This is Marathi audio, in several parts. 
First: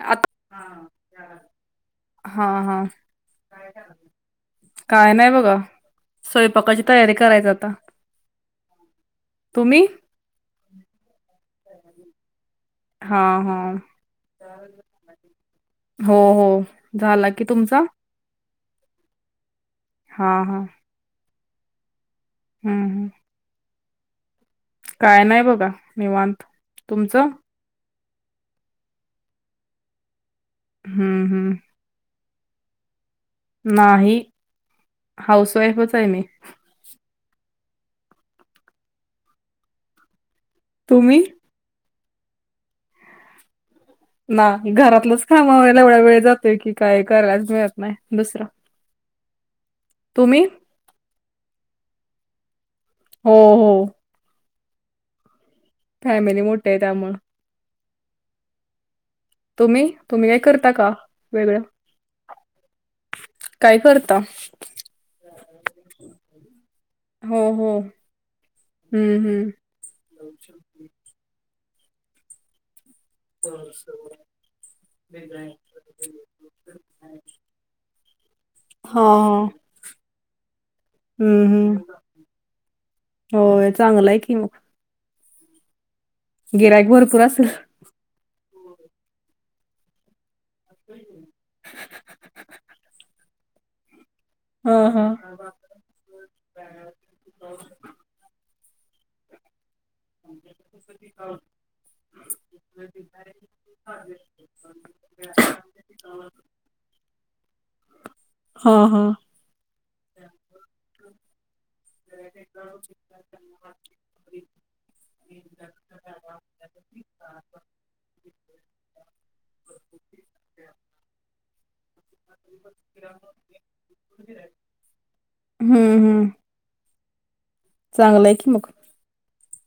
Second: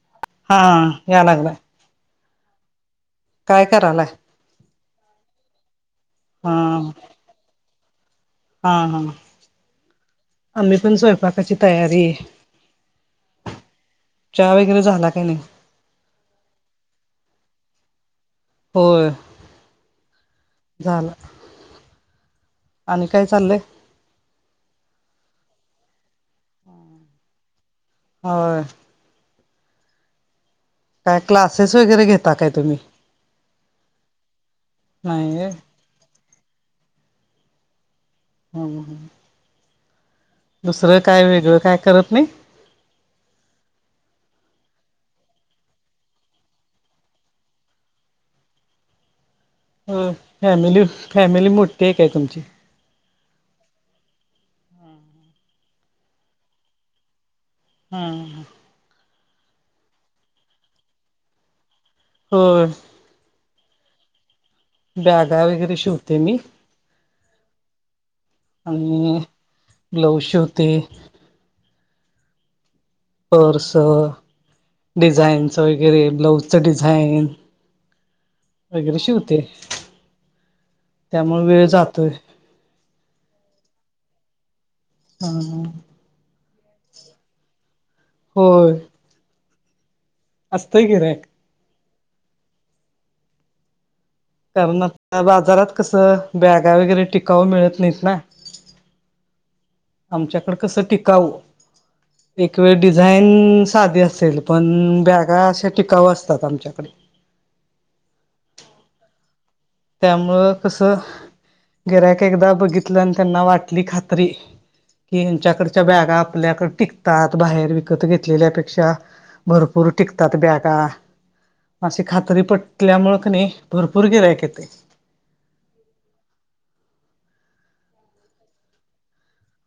आत हा यालगलं हा हा काय करालाय? काय नाही बघा हा स्वयंपाकाची तयारी करायच आता हा हा तुम्ही आम्ही पण स्वयंपाकाची तयारी हा हा चहा वगैरे झाला काही नाही हो हो झाला की तुमचा हो हा हा झाला हम्म आणि हम्म काय चाललंय काय नाही बघा निवांत तुमचं हो काय हम्म हम्म क्लासेस वगैरे घेता काय तुम्ही नाही नाही होय हाऊस वाईफच आहे मी हम् ह दुसरं तुम्ही काय वेगळं काय करत नाही ना घरातलंच कामा व्हायला एवढा वेळ जातोय की काय करायलाच मिळत नाही दुसरं हो तुम्ही फॅमिली फॅमिली मोठी एक आहे तुमची हो हो फॅमिली मोठे आहे त्यामुळ हा तुम्ही तुम्ही काही करता का वेगळं हो काय करता बॅगा वगैरे शिवते मी हो हो हम्म आणि हम्म ब्लाऊज शिवते पर्स डिझाईनच वगैरे ब्लाऊजचं डिझाईन वगैरे हा शिवते हा त्यामुळे वेळ जातोय हो चांगलंय आहे की मग हा ह गिरायक भरपूर असेल हो आसतय कीरे हहा तर मग त्या आता बाजारात कसं बॅगा वगैरे टिकाऊ मिळत नाहीत ना आमच्याकडे कसं टिकावू एक वेळी डिझाईन साधी असेल, पण बॅगा अशा टिकाव असतात आमच्याकडे. हा हा. त्यामुळं कसं गिरयाक एकदा बघितलं अन त्यांना वाटली खात्री की यांच्याकडच्या बॅगा आपल्याकड टिकतात बाहेर विकत घेतलेल्या पेक्षा. भरपूर टिकतात बॅगा. अशी खात्री पटल्यामुळ क नाही भरपूर गिरायक येतंय. हम्म हम्म. चांगलाय की मग.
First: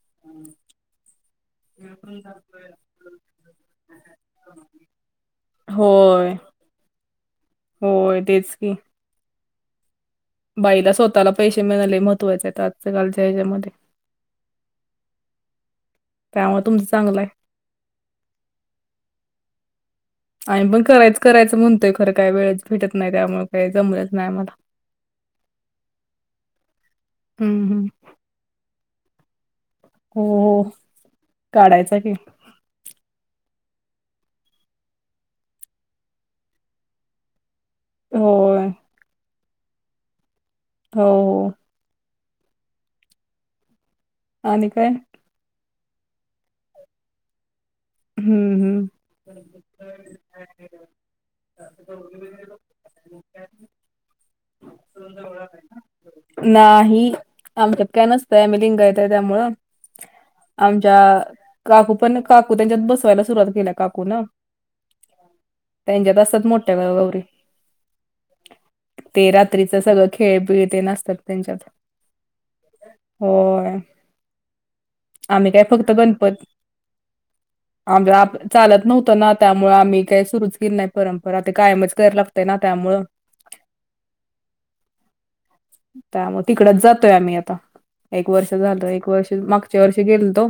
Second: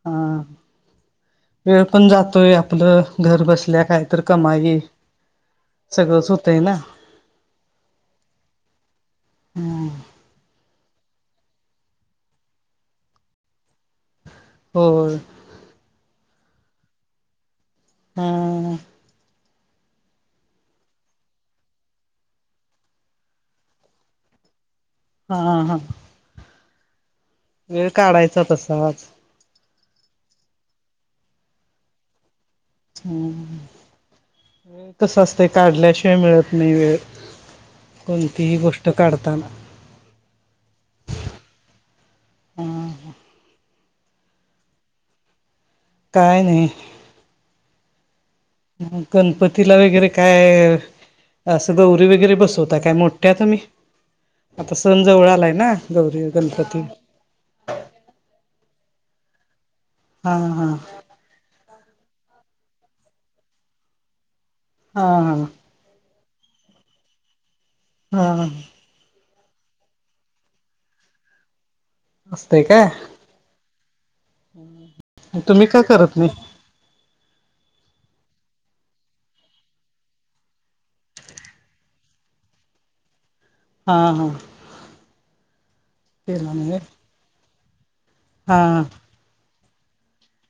हां. वेळ पण जातोय आपलं घर बसल्या काही तर कमाई. सगळंच होय, होतय ना. होय तेच की. हम्म. बाईला स्वतःला पैसे मिळाले लय महत्वाचे आजकालच्या कालच्या ह्याच्यामध्ये. होय. त्यामुळ तुमं चांगलाय. हा. आम्हीपण पण करायच करायचं म्हणतोय खरं काय वेळेच भेटत नाही त्यामुळे काही जमलंच नाही आम्हाला. आ हा. हं, हं. वेळ काढायचा तसाच. हम्म, काढायचा की. हम्म, कस असतय काढल्याशिवाय मिळत नाही वेळ. कोणतीही होय. गोष्ट काढताना हो. हा आणि काय? काय नाही. हं, गणपतीला वगैरे काय असं गौरी वगैरे बसवता काय, मोठ्या तुम्ही? आता सण जवळ हं. आलाय ना, गौरी, गणपती. आमचात काय नसतंय आम्हीं लिंगायत हाय त्यामुळं, हा हा आमच्या काकू पण काकू त्यांच्यात बसवायला सुरुवात केल्या काकून. हा हा. त्यांच्यात असत्यात मोठ्या गौरी. हा. ते रात्रीचं सगळं खेळ बिळ तेन असतात त्यांच्यात. असतंय काय, होय आम्ही काय तुम्ही का करत नाही. [inaudible] आम [unintelligible] चालत नव्हतं ना त्यामुळे आम्ही काही सुरूच केलं नाही परंपरा ते कायमच करायला लागते ना त्यामुळ. हा हा. त्यामुळ केला नाही तिकडच व्हय. जातोय आम्ही आता, एक वर्ष हा झालं एकवर्षं मा पुरच्या वर्षी गेल तो,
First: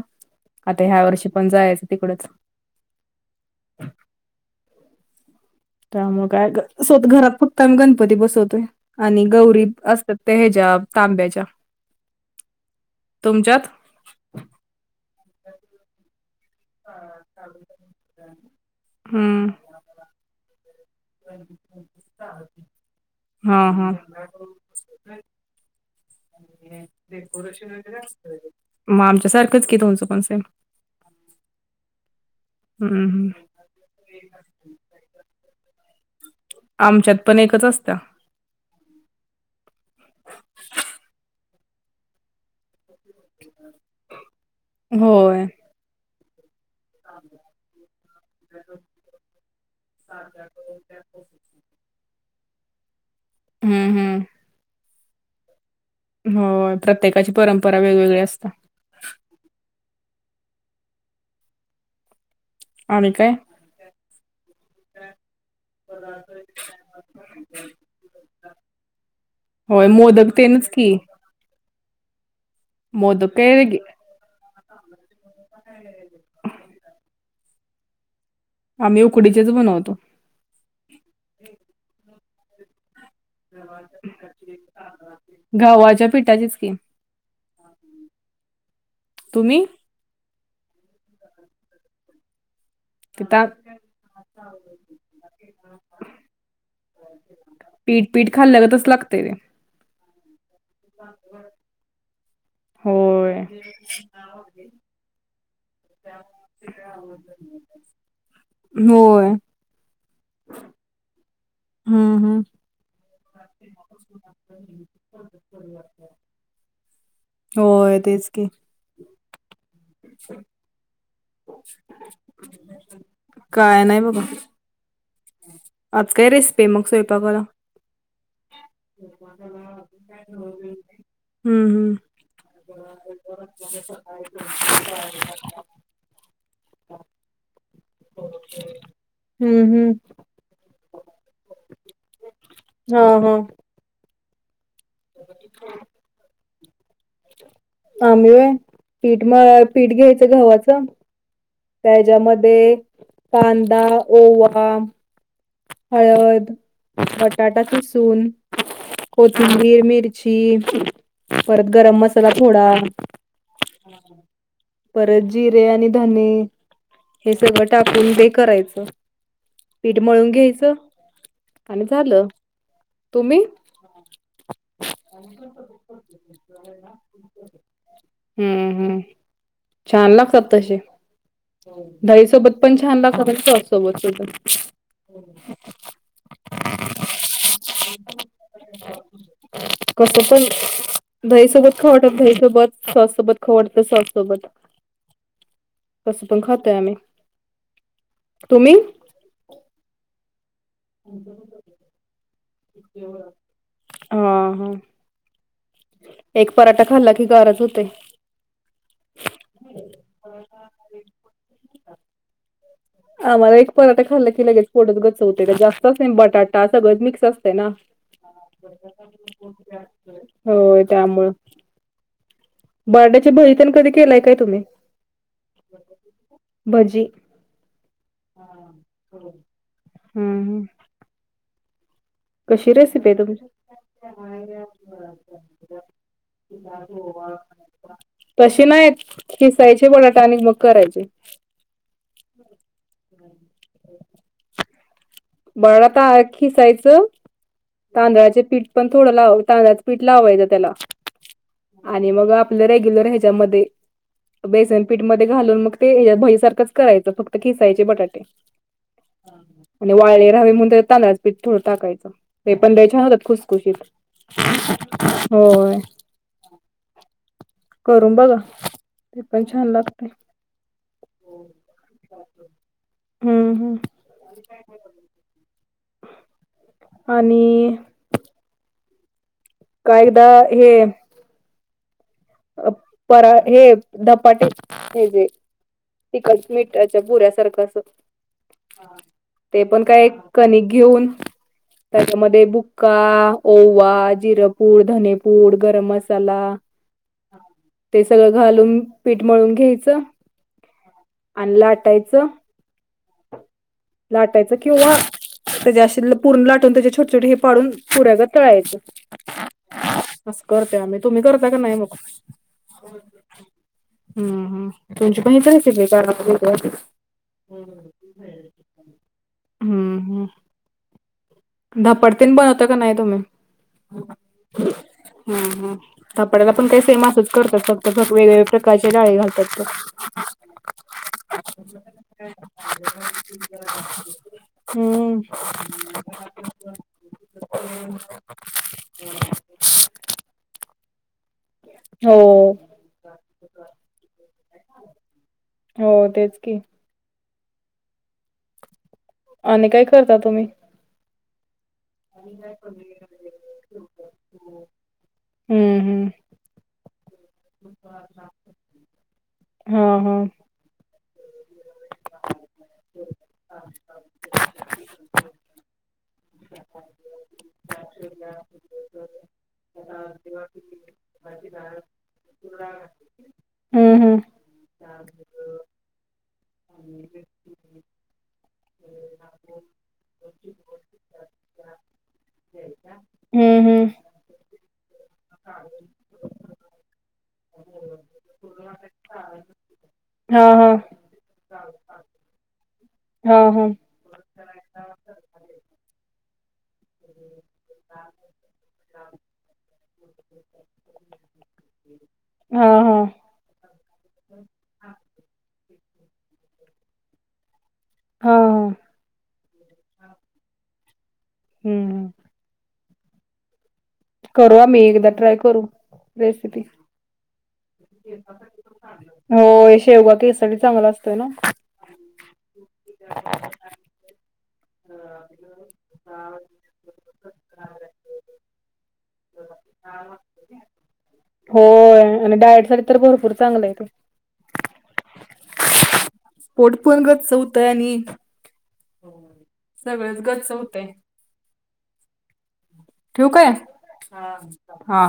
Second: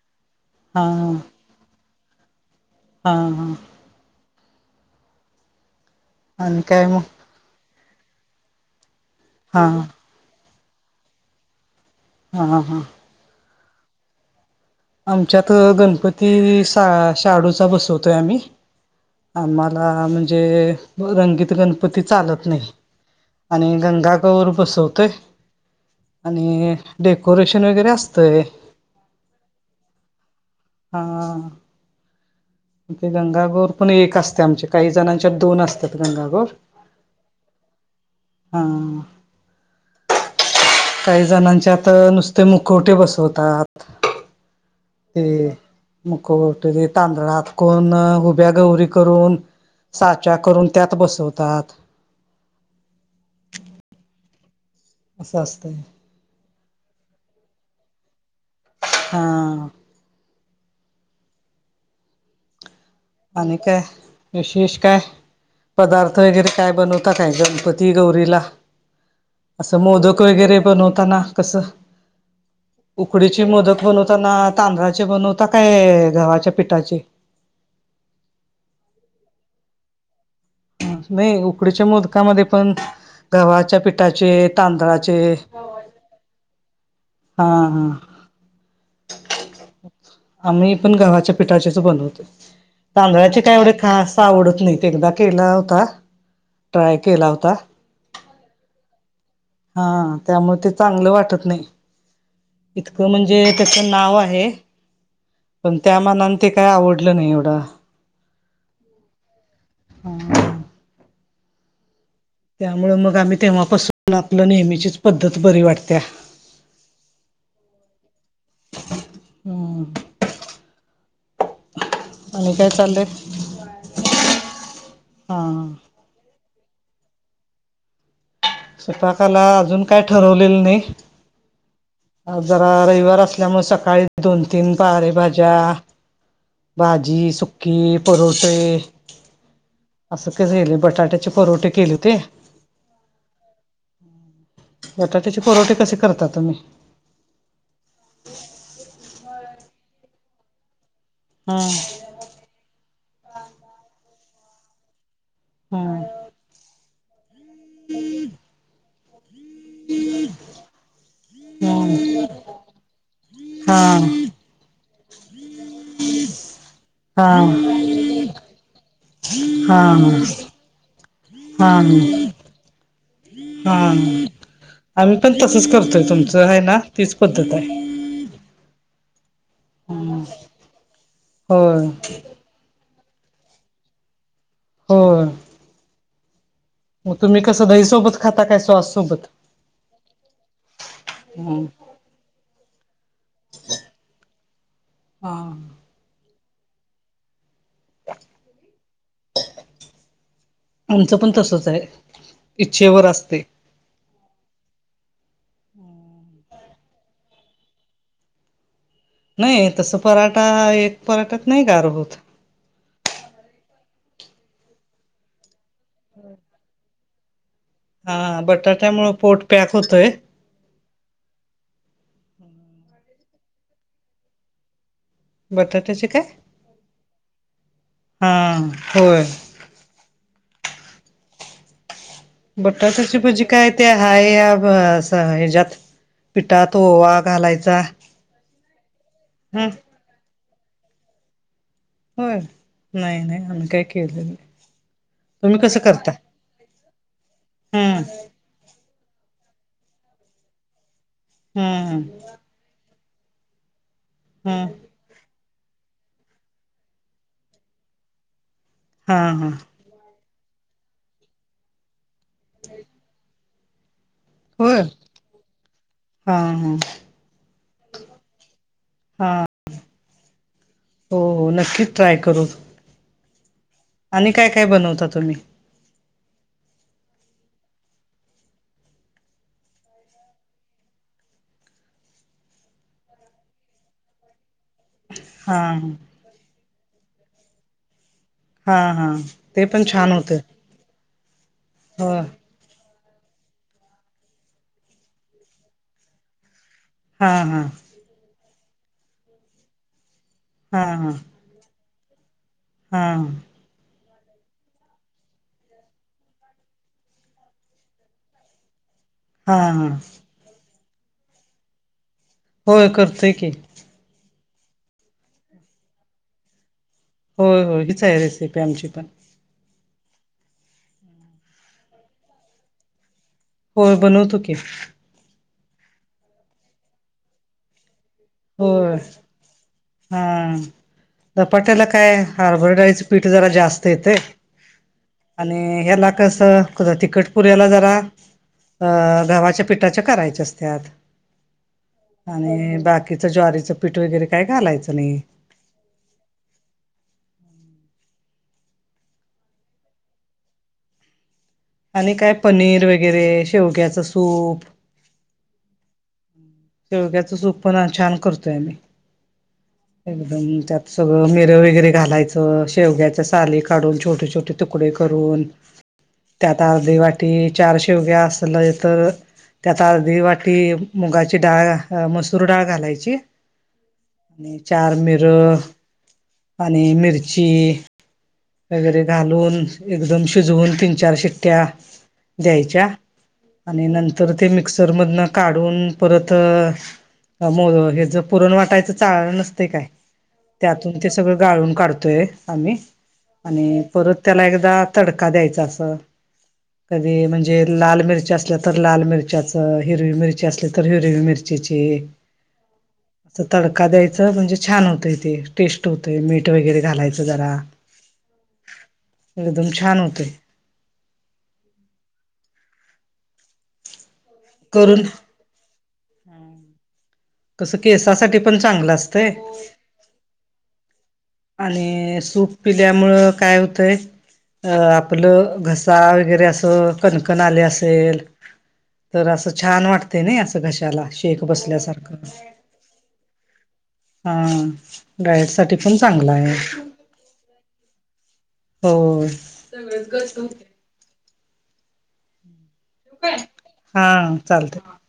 हा आता ह्या वर्षी पण जायचं तिकडचं. हा हा. त्या मुळं काय आणि गं मग स्वत घरात फक्त आम्ही गणपती बसवत आणि हा गौरी असतात त्या हेज्या तांब्याच्या. हा हा. तुमच्यात? आमच्यात गणपती श शाहाडूचा बसवतोय आम्ही, हम्म. आम [unintelligible] म्हणजे रंगीत गणपती चालत नाही हा आणि हा. ग कवर बसवतोय आणि डेकोरेशन वगैरे असतंय मग आमच्यासारखंच क तुमचं पण सेल हा ते हम्म गंगागोर पण एक असते आमचे काही जणांच्यात दोन असतात गंगागोर आमच्यात पण एकच असत हा काही जणांचे आता नुसते मुकवटे बसवतात होय मुकटरी तांदळ हातकून उुभ्या गौरी करून साचा करून त्यात बसवतात. हम्म हम्म.. असं असतं. हो प्रत्येकाची परंपरा वेगवेगळी असतता. हां आणि काय विशेष काय पदार्थ वगैरे काय बनवतात काय गणपती गौरीला असं होय मोदक वगैरे तेनच पण की होता ना कसं उकडीचे काय वेगळे, मोदक बनवताना तांदळाचे बनवता काय गवा्हाच्या पिठाची. आम्ही उकडीचेच बनवतो. नाही उकडीच्या मोदकामध्ये पण गव्हाच्या पिठाचे तांदळाचे घावच्या पिठाची स्कीम. हा हा तुम्ही आम्ही पण गावाच्या पिठाचेच बनवतो तिथ तांदळाचे काय एवढे खास आवडत नाही ते एकदा केला होता ट्राय केला होता पीठ पीठ खाल्लं ग तच लागते ते हा त्यामुळे ते चांगलं वाटत नाही इतकं म्हणजे होय. त्याच नाव आहे पण त्या मनान ते काय आवडलं नाही एवढं होय हा हम् हम् त्यामु मग आम्ही तेव्हापासून आपलं नेहमीचीच पद्धत बरी वाटते्या होय तेच की हम् आणि काय चाललंय काय नाही बघा. हा आज काय रेसिपी मग सोवपा गला सुपाकाला अजून काय ठरवलेल हं, हं. नाही जरा रविवार असल्यामुळे सकाळी दोन तीन बारे भाज्या भाजी सुकी परोठे हम्म हम् असं का झालं बटाट्याचे परवठे केले ते हा हा बटाट्याचे पुरवठे कसे करता तुम्ही आंबे आहे पीठ म पीठ घ्यायचं गवा्हाचं हा त्याच्यामध्ये कांदादा ओवा हा हळद बटाटाची सून कोथिंबीर, मिरची परत गरम हम्म मसाला थोडा, हां... परत जिरे आणि धने.. हे सगळं टाकून हेे करायचं, पीठ हा मळून घ्यायचं का झालं तुम्ही? हां आम्ही पण तसंच करतोय तुमचं आहे. ना तीच पद्धत आहे. हम्म हम्म... छान लागतात तसे होय दधाई सोबत पण छान लागतात. सॉस सोबत हो. ह मग तुम्ही कस दहीसोबत खाता काय सॉस सोबत ह ई सोबत सॉस सोबत खवडतं सॉस सोबत हा तस पण खातय आम्ही तुम्ही आमचं पण तसंच आहे. इच्छेवर असते हां हां एक पराठा खाल्ला की गार ज होते. नाही तसं पराठा एक पराठ्यात नाही गार होतं. आम्हाला एक पराठा खाल्ला की लगेच पोटात गचवते जास्तच नाही बटाटा सगळंच मिक्स असतं ना हा बटाट्यामुंळं पोट पॅक होतंय होय त्यामुळं बर्डे भहिण कधी केलाय काय? तुम्ही बटाट्याचे काय भजी... हा होय हम्म हम... रेसिपी बटाट्याची आहे भजी तुमची काय? ते हाय हच्यात. पिठात ओवा घालायचा. तसे नाही आहेत. ह किसायचे बटाटा आणि मग करायचे हो नाही नाही आम् काय केले. नाही तुम्ही कसं बडा त करता खिसायचं, हम्म तांदळाचे पीठ पण थोडं तांदळाच पीठ लावायचं त्याला हम्म आणि मग.. आप रेग्युलर ह्याच्यामध्ये हम्म बेसनपीठ मधे घालून मग ते भईसारखंच करायचं फक्त खिसायचे बटाटे. हा हा आणि वाळले राहावे म्हणून तर तांदळाच पीठ थोडं टाकायचं. ते पण ते छान होतात खुसखुशीत हो हां हां करून बघा ते हा पण छान लागते. हो. नक्कीच ट्राय करू हम्म हम्म... आणि काय काय बनवता तुम्ही आणि.. का एकदा हे पर हे धपाटे हे जे. हा तिकड मिठाच्या पुुऱ्यासारखं अस हा हा ते पण काय छान होतं कनिक घेऊन हो त्याच्यामध्ये बु का ओवा, जिरपूड, धनेपूड, गरम मसाला हां हां ते सगळं घालून पीठमळून घ्यायचं हा हा आणला आटायचं हा लाटायचं किंवा त्याच्या अशी पुरून लाटून त्याचे छोटे छोटे हे पाडून पुऱ्याग तळायचे हा हं. असं करते आम्ही. तुम्ही करता का नाही मग? होय करतोय की. हं हं. तुमची पण हीच रेसिपि काल बनवली होती आम्ही. होय होय हीच आहे रेसिपी आमची पण. धपडतीन बनवता का नाही तुम्ही? होय बनवतो की. हं हं. थापड्याला पण काही सेम असंच करतात फक्त वेग प्रकारचे होय डाळी घालात हा बघ. धपाट्याला काय हरभरा डाळीच पीठ जरा जास्त येतय. हं. च कोणत्या तिखट पुऱ्याला जरा अ गवाच्या पिठाच्या करायच्या असत्यात. हो आणि बाकीच ज्वारीच पीठ वगैरे काय घालायचं नाही. हो तेच की. आणि काय करता तुम्ही? आणि काय पनीर वगैरे, शेवग्याचं सूप. हं हं. शेवग्याच सूप पण छान करतोय आम्ही. हं. एकदम त्यात सगळं मिर वगैरे घालायचं, शेवग्याच्या साली काढून छोटे छोटे तु तुकडे करून, त्यात अर्धी वाटी चार शेवग्या असल तर त्यात अर्धी वाटी मुगाची डाळ अ मसूर डाळ घालायची. हं, हं. आणि चार मिर आणि मिरची, वगैरे घालून एकदम शिजवून तीन चार शिट्ट्या द्यायच्या. हं, आणि हं. नंतर ते मिक्सर मधनं काढून परत मो हे ज पुरण वाटायचं चाळन नसते काय हां, हां. त्यातून ते सगळं गाळून काढतोय आम्ही. हां, हां. आणि परत त्याला एकदा तडका द्यायचा असं कधी म्हणजे लाल मिरची असल्या तर लाल मिरच्याच. हिरवी मिरची असली तर हिरवी मिरची चिची हां, हां. अस तडका द्यायचं म्हणजे छान होतय ते. टेस्ट होतंय. मीठ वगैरे घालायचं जरा. ह ह. एकदम छान होतय हं हं. करू आम्ही. करून एकदा ट्राय करू रेसिपी. तसं केसासाठी पण चांगलं असतंय. होय, शेवगा केससाठी चांगला असतोय ना. आणि सूप पिल्यामुळं काय होतंय? अ आपलं घसा वगैरे असं कणकण आले असेल तर असं छान वाटते नाही. असं घशाला शेक होय बसल्यासारखं. आणि डायटसाठी तर भरपूर चांगलं आहे ते. हं. डाएट साठी पण चांगलं आहे. पोट गच्च होतंय आणि होय. सगळंच गच्च ठेऊ काय? हा हा.